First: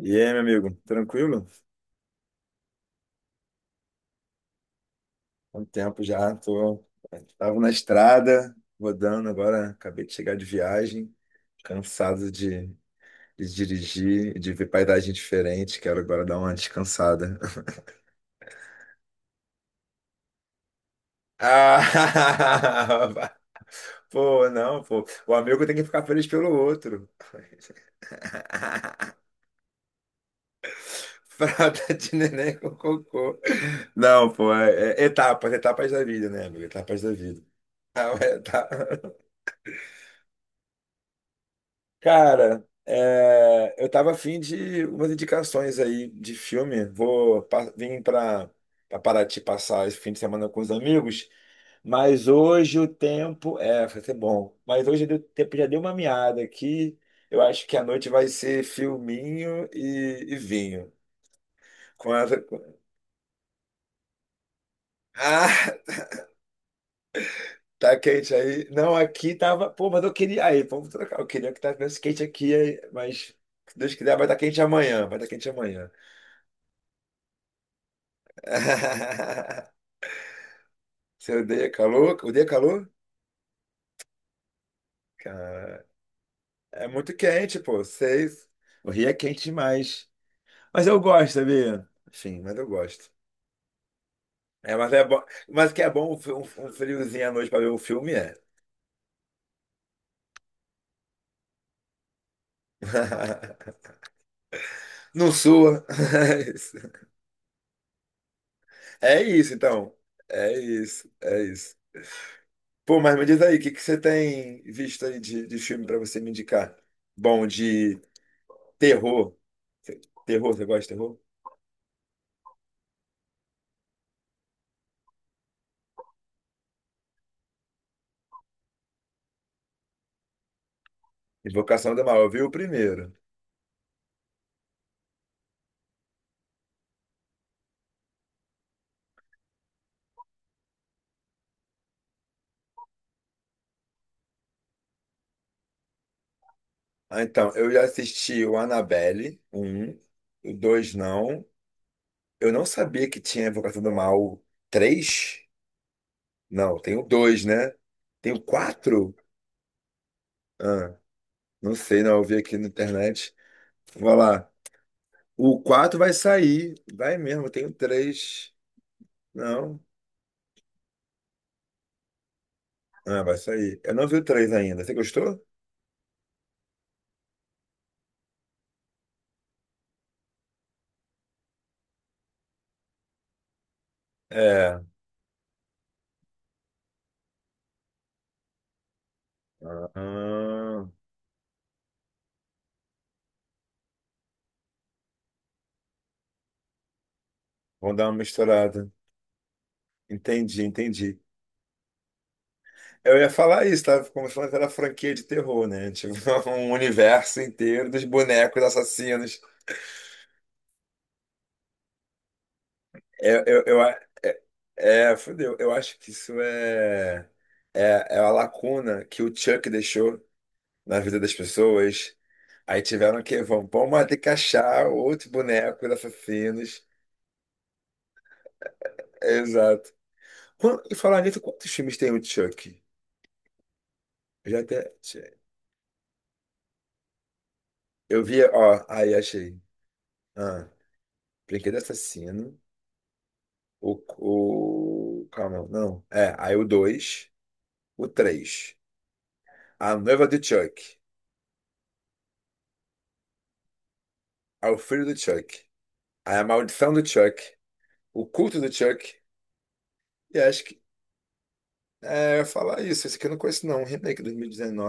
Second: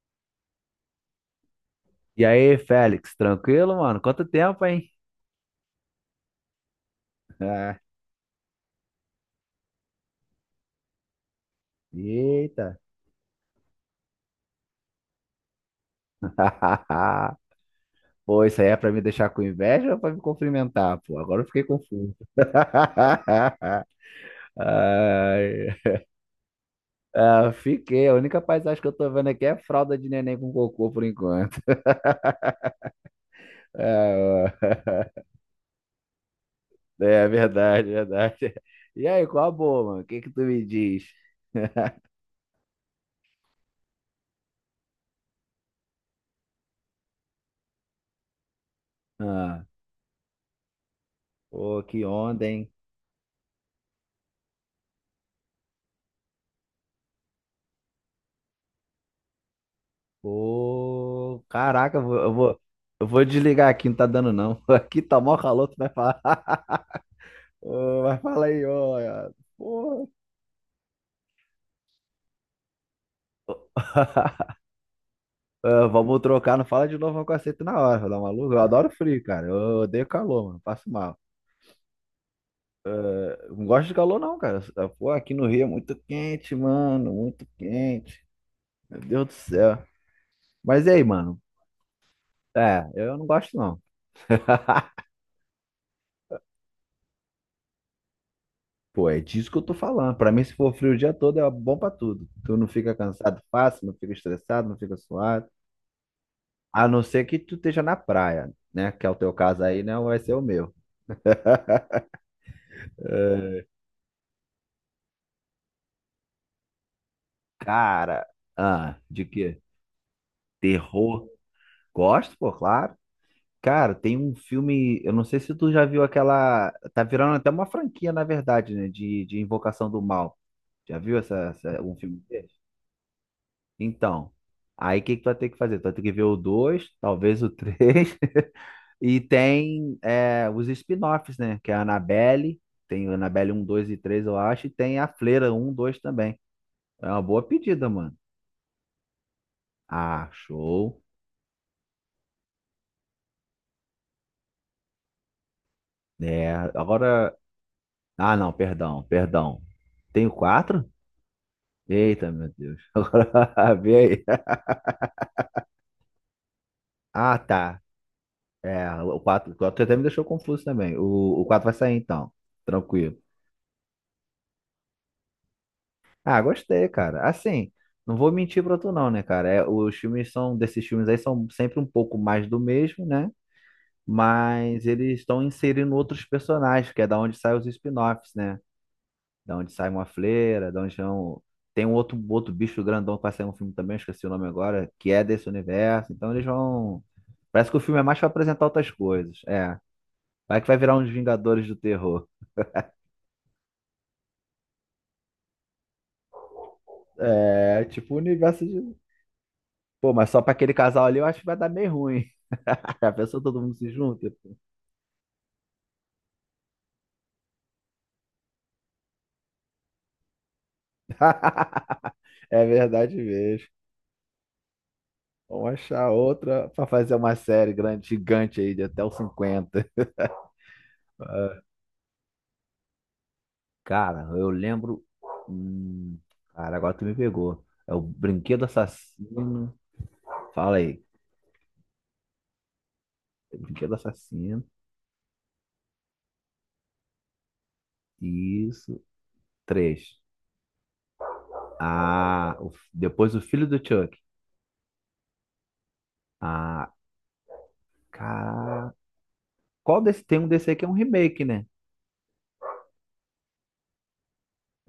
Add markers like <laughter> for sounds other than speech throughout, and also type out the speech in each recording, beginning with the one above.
E aí, meu amigo, tranquilo? E aí, Félix, tranquilo, mano? Quanto tempo, hein? Há um tempo já, tô... Tava na Ah, estrada, rodando agora, acabei de chegar de viagem, cansado de, eita. de dirigir, de ver paisagem diferente, quero agora dar uma <laughs> descansada. <laughs> Pô, isso aí é pra me deixar com inveja ou pra me cumprimentar, pô? Agora eu fiquei confuso. Ah! <laughs> Pô, <laughs> não, pô. O amigo tem Ai, que ficar feliz pelo outro. ah, fiquei. A única paisagem que eu tô <laughs> vendo aqui é fralda de neném com cocô por enquanto. <laughs> Fralda de neném com cocô. Não, pô, É, é etapas, etapas da vida, né, amigo? Etapas é da é vida. verdade, é Ah, é, verdade. tá. E aí, qual a boa, mano? O que que tu me diz? <laughs> Cara, é, eu tava afim de umas indicações aí de filme. Vim para Paraty Ah, passar esse fim de semana com os amigos, pô, que mas onda, hein? hoje o tempo vai ser bom. Mas hoje o tempo já deu uma meada aqui. Eu acho que a noite vai ser filminho e vinho. Pô, caraca, eu Com vou, eu essa... vou, com- eu vou desligar aqui, não tá dando não. <laughs> Aqui tá mó calor, tu Ah, vai falar. <laughs> <laughs> tá Ô, vai quente falar aí, aí. Não, ó. aqui tava. Pô, mas Pô. eu queria. Aí, vamos trocar. Eu queria que tivesse quente aqui, aí, mas se Deus quiser, vai estar <laughs> quente amanhã. Vai estar quente Ah, amanhã. vamos trocar, não fala de novo um cacete na hora, dá maluco. Eu adoro frio, cara. Eu <laughs> odeio calor, mano. Passo mal. Você odeia calor? Odeia calor? Eu não gosto de calor, não, cara. Pô, aqui no Rio é Cara, muito quente, é mano. muito Muito quente, pô. quente. Seis. O Meu Rio é Deus do quente céu. demais. Mas Mas e eu aí, gosto, mano? sabia? Enfim, mas eu É, gosto. eu não gosto, não. É, mas <laughs> é bom. Mas que é bom um, um friozinho à noite pra ver um filme, é. Pô, é disso que eu tô falando. Pra mim, se for frio o dia todo, é bom pra tudo. Tu não fica cansado fácil, não <laughs> fica estressado, não fica Não suado. sua. <laughs> A não ser que tu esteja na praia, né? Que é o É teu isso, é caso aí, então. não vai ser o É meu. isso, é isso. Pô, mas me diz aí, o que que você tem visto aí de filme pra você me indicar? Bom, de Cara, ah, de terror. quê? Terror, você gosta de terror? Terror. Gosto, pô, claro. Cara, tem um filme, eu não sei se tu já viu aquela. Tá virando até uma franquia, na verdade, né? De Invocação do Mal. Já viu Invocação um do Mal, filme eu vi o desse? primeiro. Então, aí o que que tu vai ter que fazer? Tu vai ter que ver o 2, talvez o 3. <laughs> E tem os spin-offs, né? Que é a Annabelle, tem a Annabelle 1, 2 e 3 eu acho, e tem a Fleira um 2 também. É Ah, uma boa então, eu já pedida, mano. assisti o Annabelle, o 1, Ah, o 2 show. não. Eu não sabia que tinha Invocação do Mal Três. É, Não, tem o agora. 2, né? Tem Ah, o não, perdão, 4. perdão. Tem o 4? Ah, não sei, não, eu Eita, vi meu aqui na Deus. <laughs> internet. Agora vê Vou aí. lá. O 4 vai sair. Vai Ah, mesmo, tem o tá. 3. É, o quatro o Não. quatro até me deixou confuso também. O quatro vai sair então. Tranquilo. Ah, vai sair. Eu não vi o três ainda. Você gostou? Ah, gostei, cara. Assim, não vou mentir pra tu, não, né, cara? É, desses filmes aí são sempre um pouco mais do mesmo, né? É. Mas eles estão inserindo outros personagens, que é da onde saem os spin-offs, né? Da onde sai uma fleira, da Ah, onde são... Tem um outro bicho grandão que vai sair um filme também, eu esqueci o nome agora, que é desse universo. Então eles vão. Parece que o vamos filme é dar uma mais para apresentar misturada. outras coisas. É. Vai Entendi, que vai virar uns entendi. Vingadores do Terror. Eu ia falar isso, tava começando aquela franquia de terror, né? Tipo, <laughs> um universo É, inteiro dos tipo, o bonecos universo de. assassinos. Pô, mas só pra aquele casal ali eu acho que vai dar meio ruim. <laughs> A pessoa todo mundo Eu, se a- junta. é, é, fudeu. Eu acho que isso é, é a lacuna que o Chuck deixou na vida das pessoas. É Aí verdade tiveram que, vamos, mesmo. vamos ter que achar outro Vamos boneco de achar outra assassinos. pra fazer uma série grande, gigante aí de até os 50. Exato. E falar nisso, quantos filmes tem o Chuck? Cara, Eu eu já até. lembro. Hum, cara, agora tu me pegou. É o Eu vi, Brinquedo ó, aí achei. Assassino. Ah, Fala aí. Brinquedo Assassino. Brinquedo O, Assassino. Calma, não. É, aí o 2 o três. Isso. A Três. noiva do Chuck. Ah, depois o Filho do Chuck. Aí o filho do Chuck. Aí a maldição Ah, do Chuck. O culto do cara. Chuck. Qual desse? E Tem um acho desse aí que. que é um remake, né? É, eu ia falar isso. Esse aqui eu não conheço, não. Um remake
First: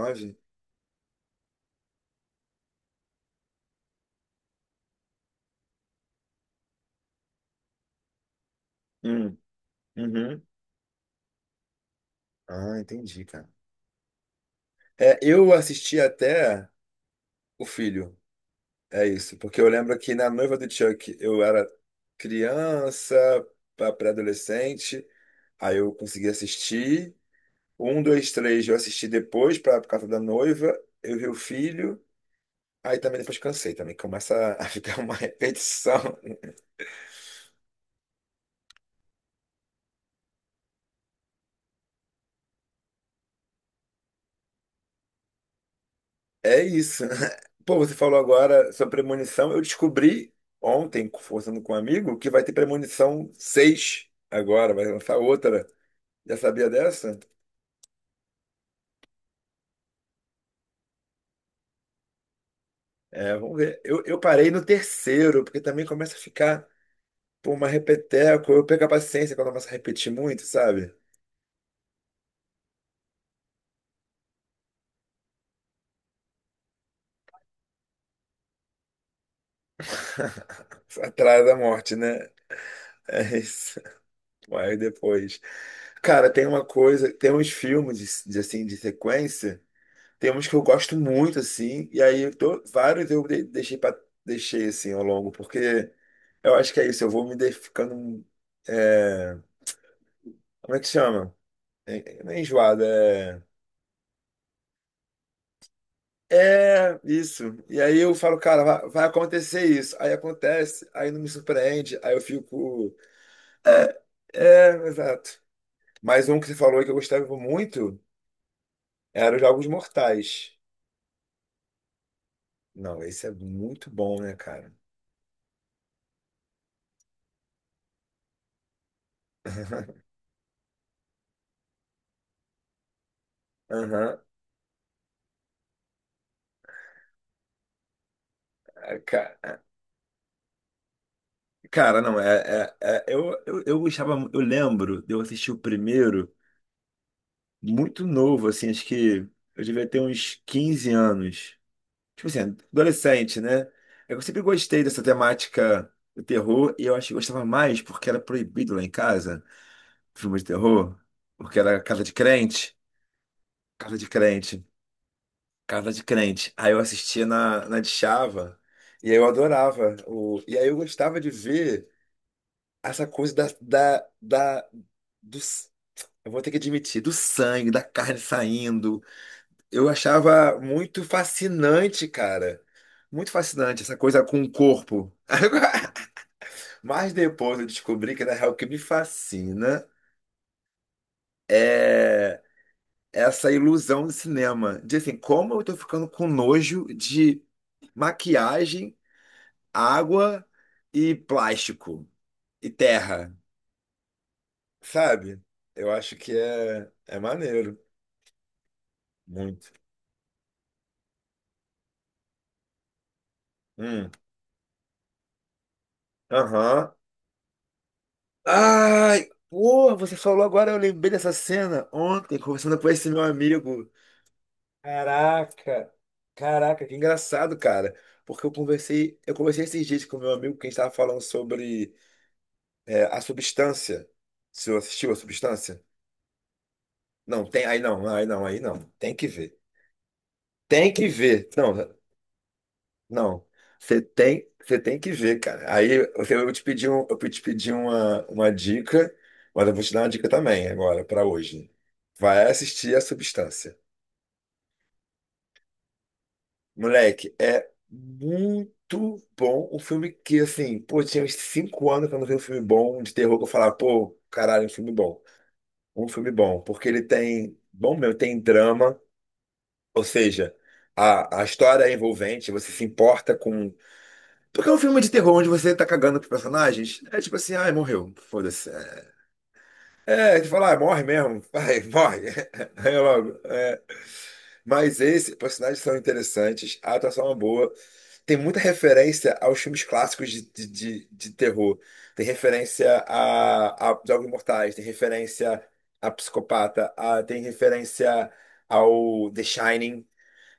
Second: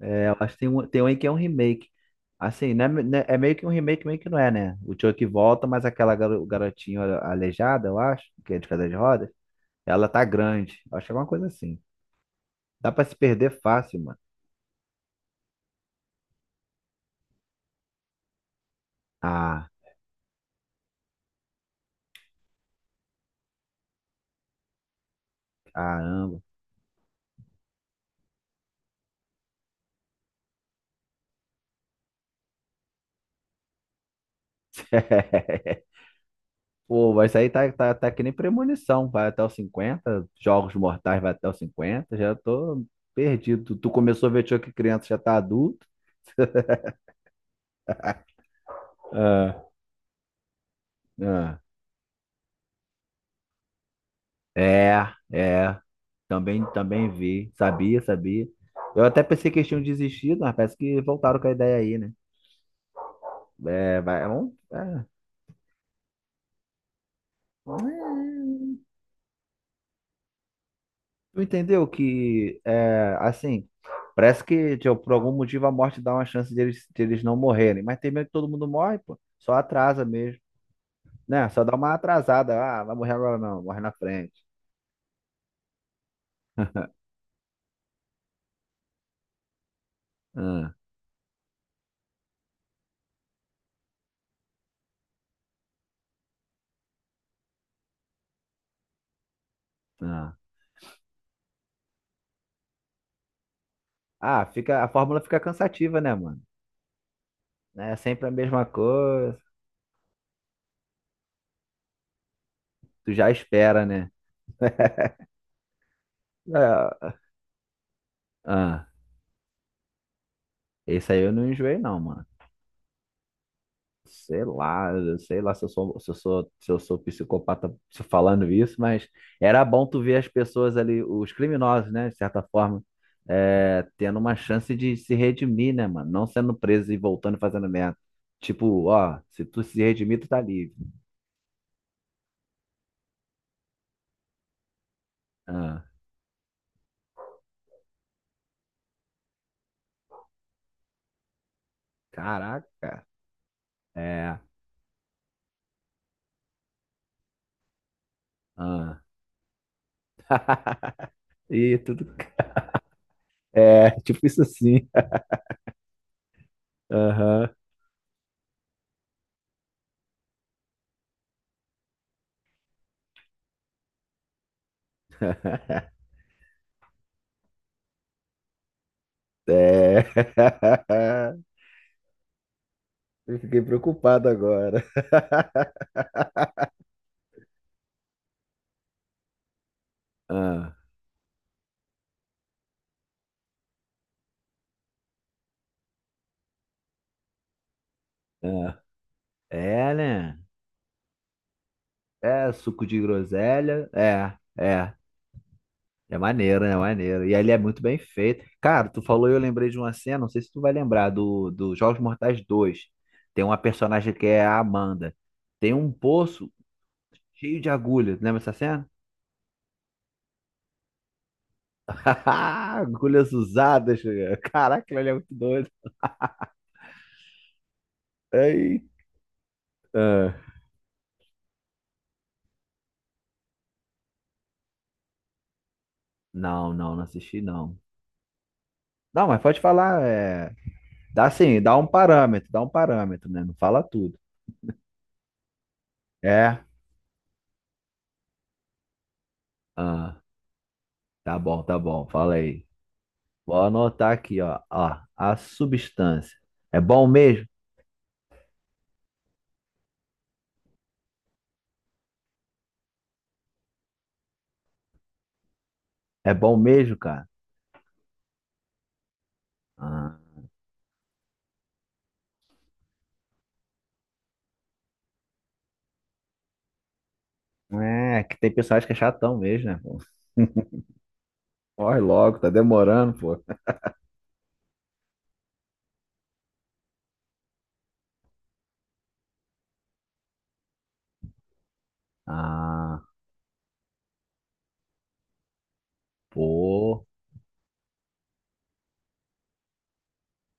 É, eu acho que tem um aí que é um remake. Assim, né, né, é meio que um remake, meio que não é, né? O Chuck volta, mas aquela garotinha aleijada, eu acho, que é de cadeira de rodas, Hum, ela tá uhum. grande. Eu acho que é alguma coisa assim. Ah, Dá pra se entendi, cara. perder fácil. É, eu assisti até o filho. É isso. Porque eu Ah, lembro que na noiva do Chuck eu era criança, pré-adolescente. Aí eu consegui caramba. assistir. Um, dois, três eu assisti depois por causa da noiva. Eu vi o filho. Aí também depois cansei também. Começa a <laughs> ficar uma <laughs> repetição. Pô, mas isso aí tá que nem premonição. Vai até os 50, Jogos Mortais vai até os 50. Já tô perdido. Tu começou a ver Chuck criança, já tá adulto. É <laughs> isso. <laughs> Pô, você falou agora sobre premonição. Eu Ah, descobri ontem, ah. conversando com um amigo, que vai ter premonição 6 agora. Vai É, lançar outra. é. Já Também, sabia também dessa? vi. Sabia, sabia. Eu até pensei que eles tinham desistido, mas parece que voltaram com a ideia aí, né? É, vamos ver. É, Eu vai. parei Vamos, no é, terceiro, porque também começa a ficar por uma repeteco. vamos, Eu perco a paciência quando começa a repetir muito, sabe? tu entendeu que, é, assim, parece que tipo, por algum motivo a morte dá uma chance deles não morrerem, mas tem medo que todo mundo morre, pô. Só atrasa mesmo, <laughs> Atrás né? da Só dá uma morte, né? atrasada. Ah, vai morrer É agora não, isso. morre na frente. Aí depois. Cara, tem uma coisa, tem uns filmes de, assim de sequência, tem uns que eu Ah, gosto muito assim, e aí vários eu deixei assim ao longo, porque eu acho que é isso, eu vou ficando é, ah. como é que chama? É, não é enjoado, é Ah, fica, a fórmula fica cansativa, né, mano? é isso. E É aí eu sempre a falo, cara, mesma vai coisa. acontecer isso. Aí acontece, aí não me surpreende, aí eu fico. Tu já espera, é, né? é, exato. Mas um que você falou que eu É, gostava muito ah, era os Jogos Mortais. esse aí eu não enjoei, não, mano. Não, esse é muito bom, né, Sei cara? lá, eu sei lá se eu sou, se eu sou, se eu sou psicopata se falando isso, mas era bom tu <laughs> ver as pessoas ali, os criminosos, né, de certa forma, Aham. tendo uma chance de se redimir, né, mano? Não sendo preso e voltando e fazendo merda. Tipo, É, ó, ca- se tu se redimir, tu tá livre. Cara, não, eu gostava, eu lembro de eu assistir o Ah, primeiro muito novo, assim, acho que eu devia ter uns 15 anos. Tipo assim, caraca, adolescente, né? Eu é. sempre gostei dessa temática do terror e eu acho que gostava mais porque era proibido lá em Ah. casa, filme de terror, <laughs> porque E era casa tudo. de crente, É, casa de tipo isso crente. assim. Casa de Crente. Aí eu assistia Aham. na Discava e aí eu adorava. O, e aí eu gostava de ver essa coisa, do, s- <laughs> eu vou ter que admitir, do sangue, da carne saindo. Eu É. achava muito <laughs> fascinante, cara. Muito Eu fiquei fascinante essa coisa preocupado com o agora. corpo. <laughs> <laughs> Mas depois eu descobri que, na real, o que me fascina Ah. é essa ilusão do cinema. De assim, como eu tô ficando com nojo de É, maquiagem, é, né? água e plástico É, e suco de terra, groselha. É, é. sabe? Eu acho É que maneiro, é é maneiro. E ele é maneiro, muito bem feito. Cara, tu falou e eu lembrei muito. de uma cena, não sei se tu vai lembrar, do Jogos Mortais 2. Tem uma Hum, personagem que é a Amanda. Tem um poço aham. cheio de agulhas. Lembra essa cena? Ai, porra, você falou agora, eu lembrei dessa cena ontem, conversando <laughs> com esse meu Agulhas amigo. usadas. Caraca, ele é muito doido. Caraca, caraca, que engraçado, cara. Porque eu Eita. conversei, eu conversei esses dias com meu amigo que a gente tava falando sobre a substância. Você assistiu a substância? Não, não, não assisti, Não, tem, aí não. não, aí não, aí não. Tem que Não, mas ver. pode falar. É... Tem que Dá ver. assim, Não, dá um parâmetro, não, né? Não fala você tudo. tem, você tem que ver, cara. Aí eu vou É. te pedir uma dica, mas eu vou te dar uma Ah, dica também agora pra tá bom, hoje. tá bom. Fala Vai aí. assistir A Vou Substância. anotar aqui, ó. Ó, a substância. É bom Moleque, mesmo? é muito bom um filme que, assim, pô, tinha uns 5 anos que eu não vi um filme bom de terror que eu falava, pô, caralho, um filme bom. Um filme É bom bom, porque mesmo, ele cara? tem, bom meu, tem drama, ou Ah, seja, a história é envolvente, você se importa com. Porque é um filme de terror onde você tá cagando pros personagens. É tipo assim, ai, morreu. é, que tem Foda-se. pessoas que é chatão mesmo, né, pô? É, de falar, ah, morre mesmo. Vai, Corre morre. logo, tá <laughs> Aí demorando, logo. pô. É. Mas esses personagens são interessantes, a atuação é boa. Tem muita referência aos filmes clássicos de terror. Tem referência Ah, a Jogos Mortais, tem referência a Psicopata, pô. Tem referência ao The Shining.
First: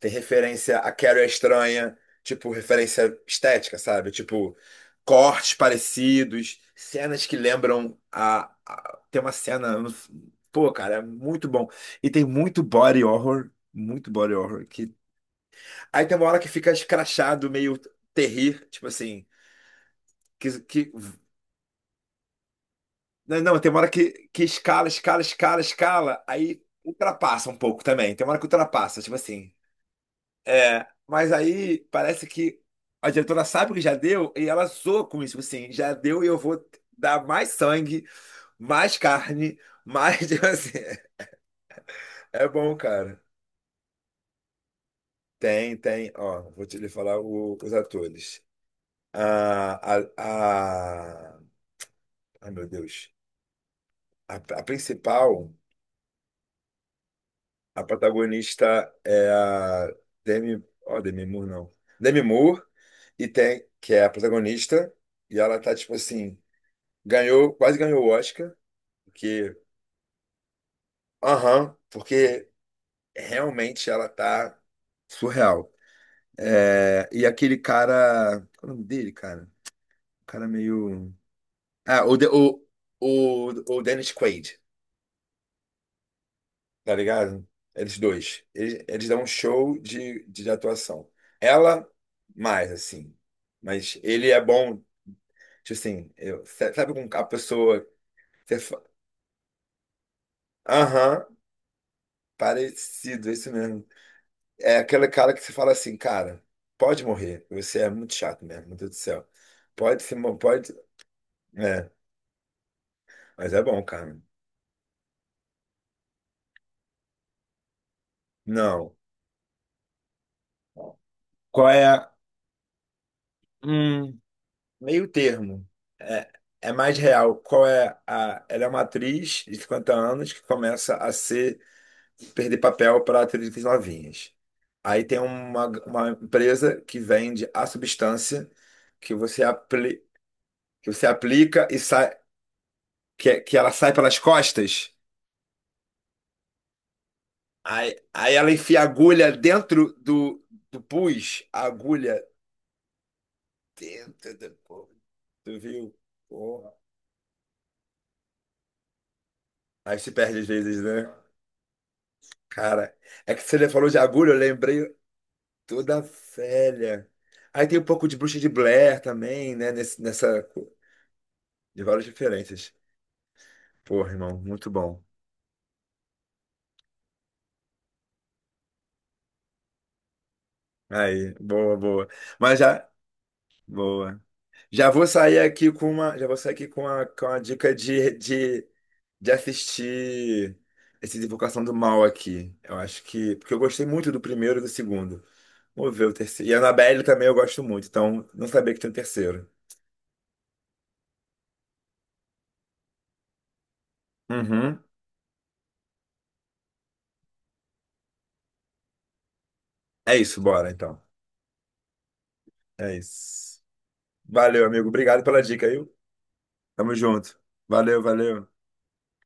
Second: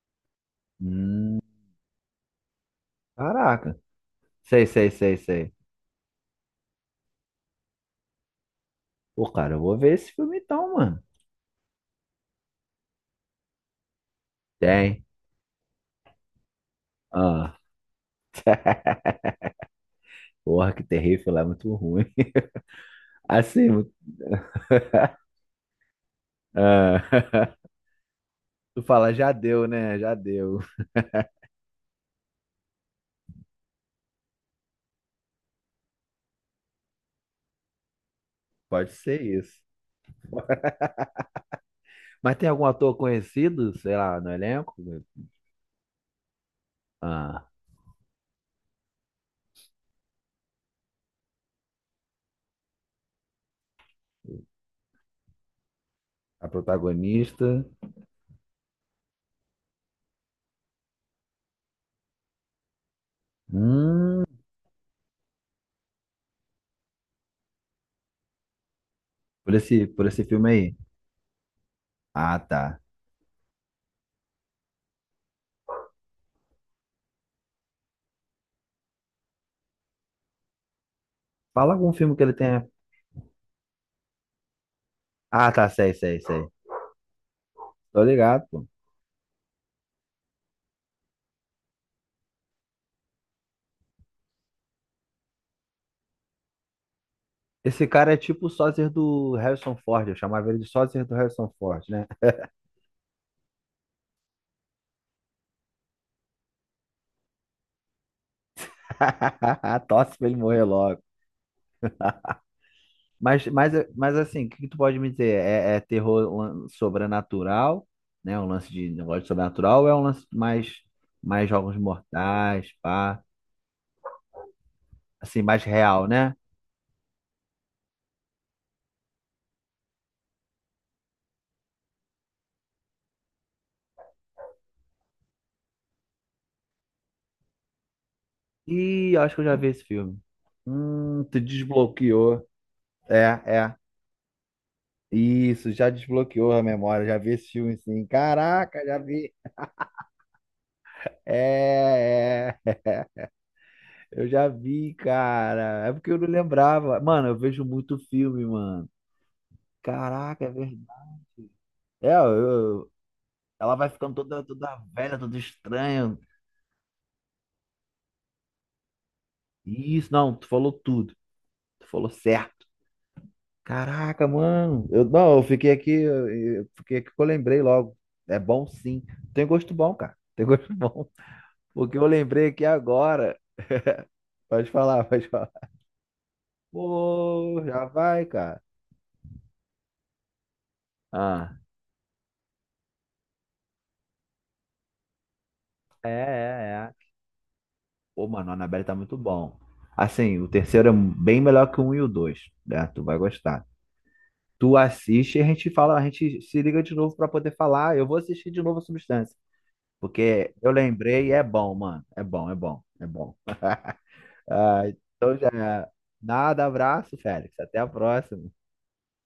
Tem referência a Carrie a Hum, Estranha, tipo, referência estética, caraca. sabe? Tipo, Sei, sei, sei, sei. cortes parecidos, cenas que lembram Tem Pô, uma cara, eu cena. vou ver esse filme Pô, então, cara, é mano. muito bom. E tem muito body horror, muito body horror. Que... Tem. Aí tem uma hora que fica escrachado, Ah. meio terrir, tipo assim. <laughs> Que, Porra, que que... terrível, lá é muito ruim. <laughs> Não, não, Assim, tem uma hora muito... que escala, <laughs> escala, escala, escala, aí ultrapassa um Ah, <laughs> pouco também. Tem uma hora que tu ultrapassa, fala, tipo já assim. deu, né? Já deu. É, mas aí parece que a diretora sabe que já deu e ela zoa com isso, tipo assim, já deu e eu vou dar mais sangue, Pode mais ser carne, isso. mais, <laughs> tipo assim, Mas é tem algum bom, ator cara. conhecido, sei lá, no elenco? Tem, ó, vou te lhe falar Ah, os atores. A, a, a, ai, meu Deus, a principal, a protagonista. a protagonista é a Demi, ó, Demi Moore não, Demi Moore, e tem, que é a Hum, protagonista, e ela tá, tipo assim, ganhou, quase ganhou o Oscar, por porque, esse, por esse filme aí. aham, Ah, porque tá. realmente ela tá surreal. É, e aquele cara, qual é o nome dele, cara? O cara meio. Fala algum Ah, filme o, que De- ele tenha. o, o Dennis Quaid, Ah, tá, sei, sei, sei. tá ligado? Eles Tô dois. ligado, pô. Eles dão um show de atuação. Ela, mais, assim. Mas ele é bom, tipo assim, eu, sabe com a pessoa. Esse cara é tipo o você fa- sósia do Harrison Ford. Eu chamava ele de sósia do Aham, Harrison Ford, né? parecido, é isso mesmo. É aquele cara que você fala assim, cara, pode morrer. Você é muito chato mesmo, meu Deus do céu. <laughs> Pode se Tosse pra ele mo- morrer pode. logo. É, Mas, mas é mas, bom, mas cara. assim, o que que tu pode me dizer? É terror sobrenatural, né? Um lance de Não. negócio de sobrenatural ou é um lance mais, Qual jogos é a. mortais, pá? Hum, Meio Assim, mais termo. real, É, né? é mais real. Qual é a. Ela é uma atriz de 50 anos que começa a ser perder papel para atrizes novinhas. Aí tem uma empresa que vende a substância que Ih, eu acho que você, eu já vi esse apli, filme. que você Tu aplica e sai, desbloqueou. É, que ela é. sai pelas costas. Isso, já desbloqueou a memória. Já vi esse filme, Aí, sim. aí ela enfia a Caraca, já agulha vi. dentro do pus, a agulha É, é. Eu dentro já do pus. vi, Tu cara. É viu? porque eu não Porra. lembrava. Mano, eu vejo muito filme, mano. Aí se perde Caraca, às é verdade. vezes, né? É, Cara, é que você ela falou vai de ficando agulha, eu toda, toda lembrei velha, toda toda estranha. velha. Aí tem um pouco de Bruxa de Blair também, né? Nesse, Isso, não, nessa. tu falou tudo. De Tu várias falou certo. referências. Porra, Caraca, irmão, muito mano. bom. Eu, não, eu fiquei aqui, eu fiquei aqui que eu lembrei logo. É bom sim. Tem gosto bom, cara. Tem gosto <laughs> bom. Aí, boa, O que eu boa. lembrei Mas aqui já. agora. Boa. Pode Já falar, vou pode sair falar. aqui com uma. Já vou sair aqui com uma Pô, dica já de, vai, cara. de, de assistir esse Ah, Invocação do Mal aqui. Eu acho que. Porque eu gostei muito do primeiro e do segundo. Vamos ver é, o terceiro. E a é, Annabelle é. também eu gosto muito, então Pô, não mano, o sabia que Annabelle tem um tá muito terceiro. bom. Assim, o terceiro é bem melhor que o um e o dois, né? Tu vai gostar. Tu Uhum. assiste e a gente fala, a gente se liga de novo pra poder falar. "Ah, eu vou assistir de novo a Substância, É isso, porque bora eu então. lembrei e é bom, mano. É bom, é bom, É é bom. isso. Valeu, Ah, amigo. Obrigado então pela já. dica, viu? Nada, Tamo abraço, junto. Félix. Até a Valeu, próxima. valeu.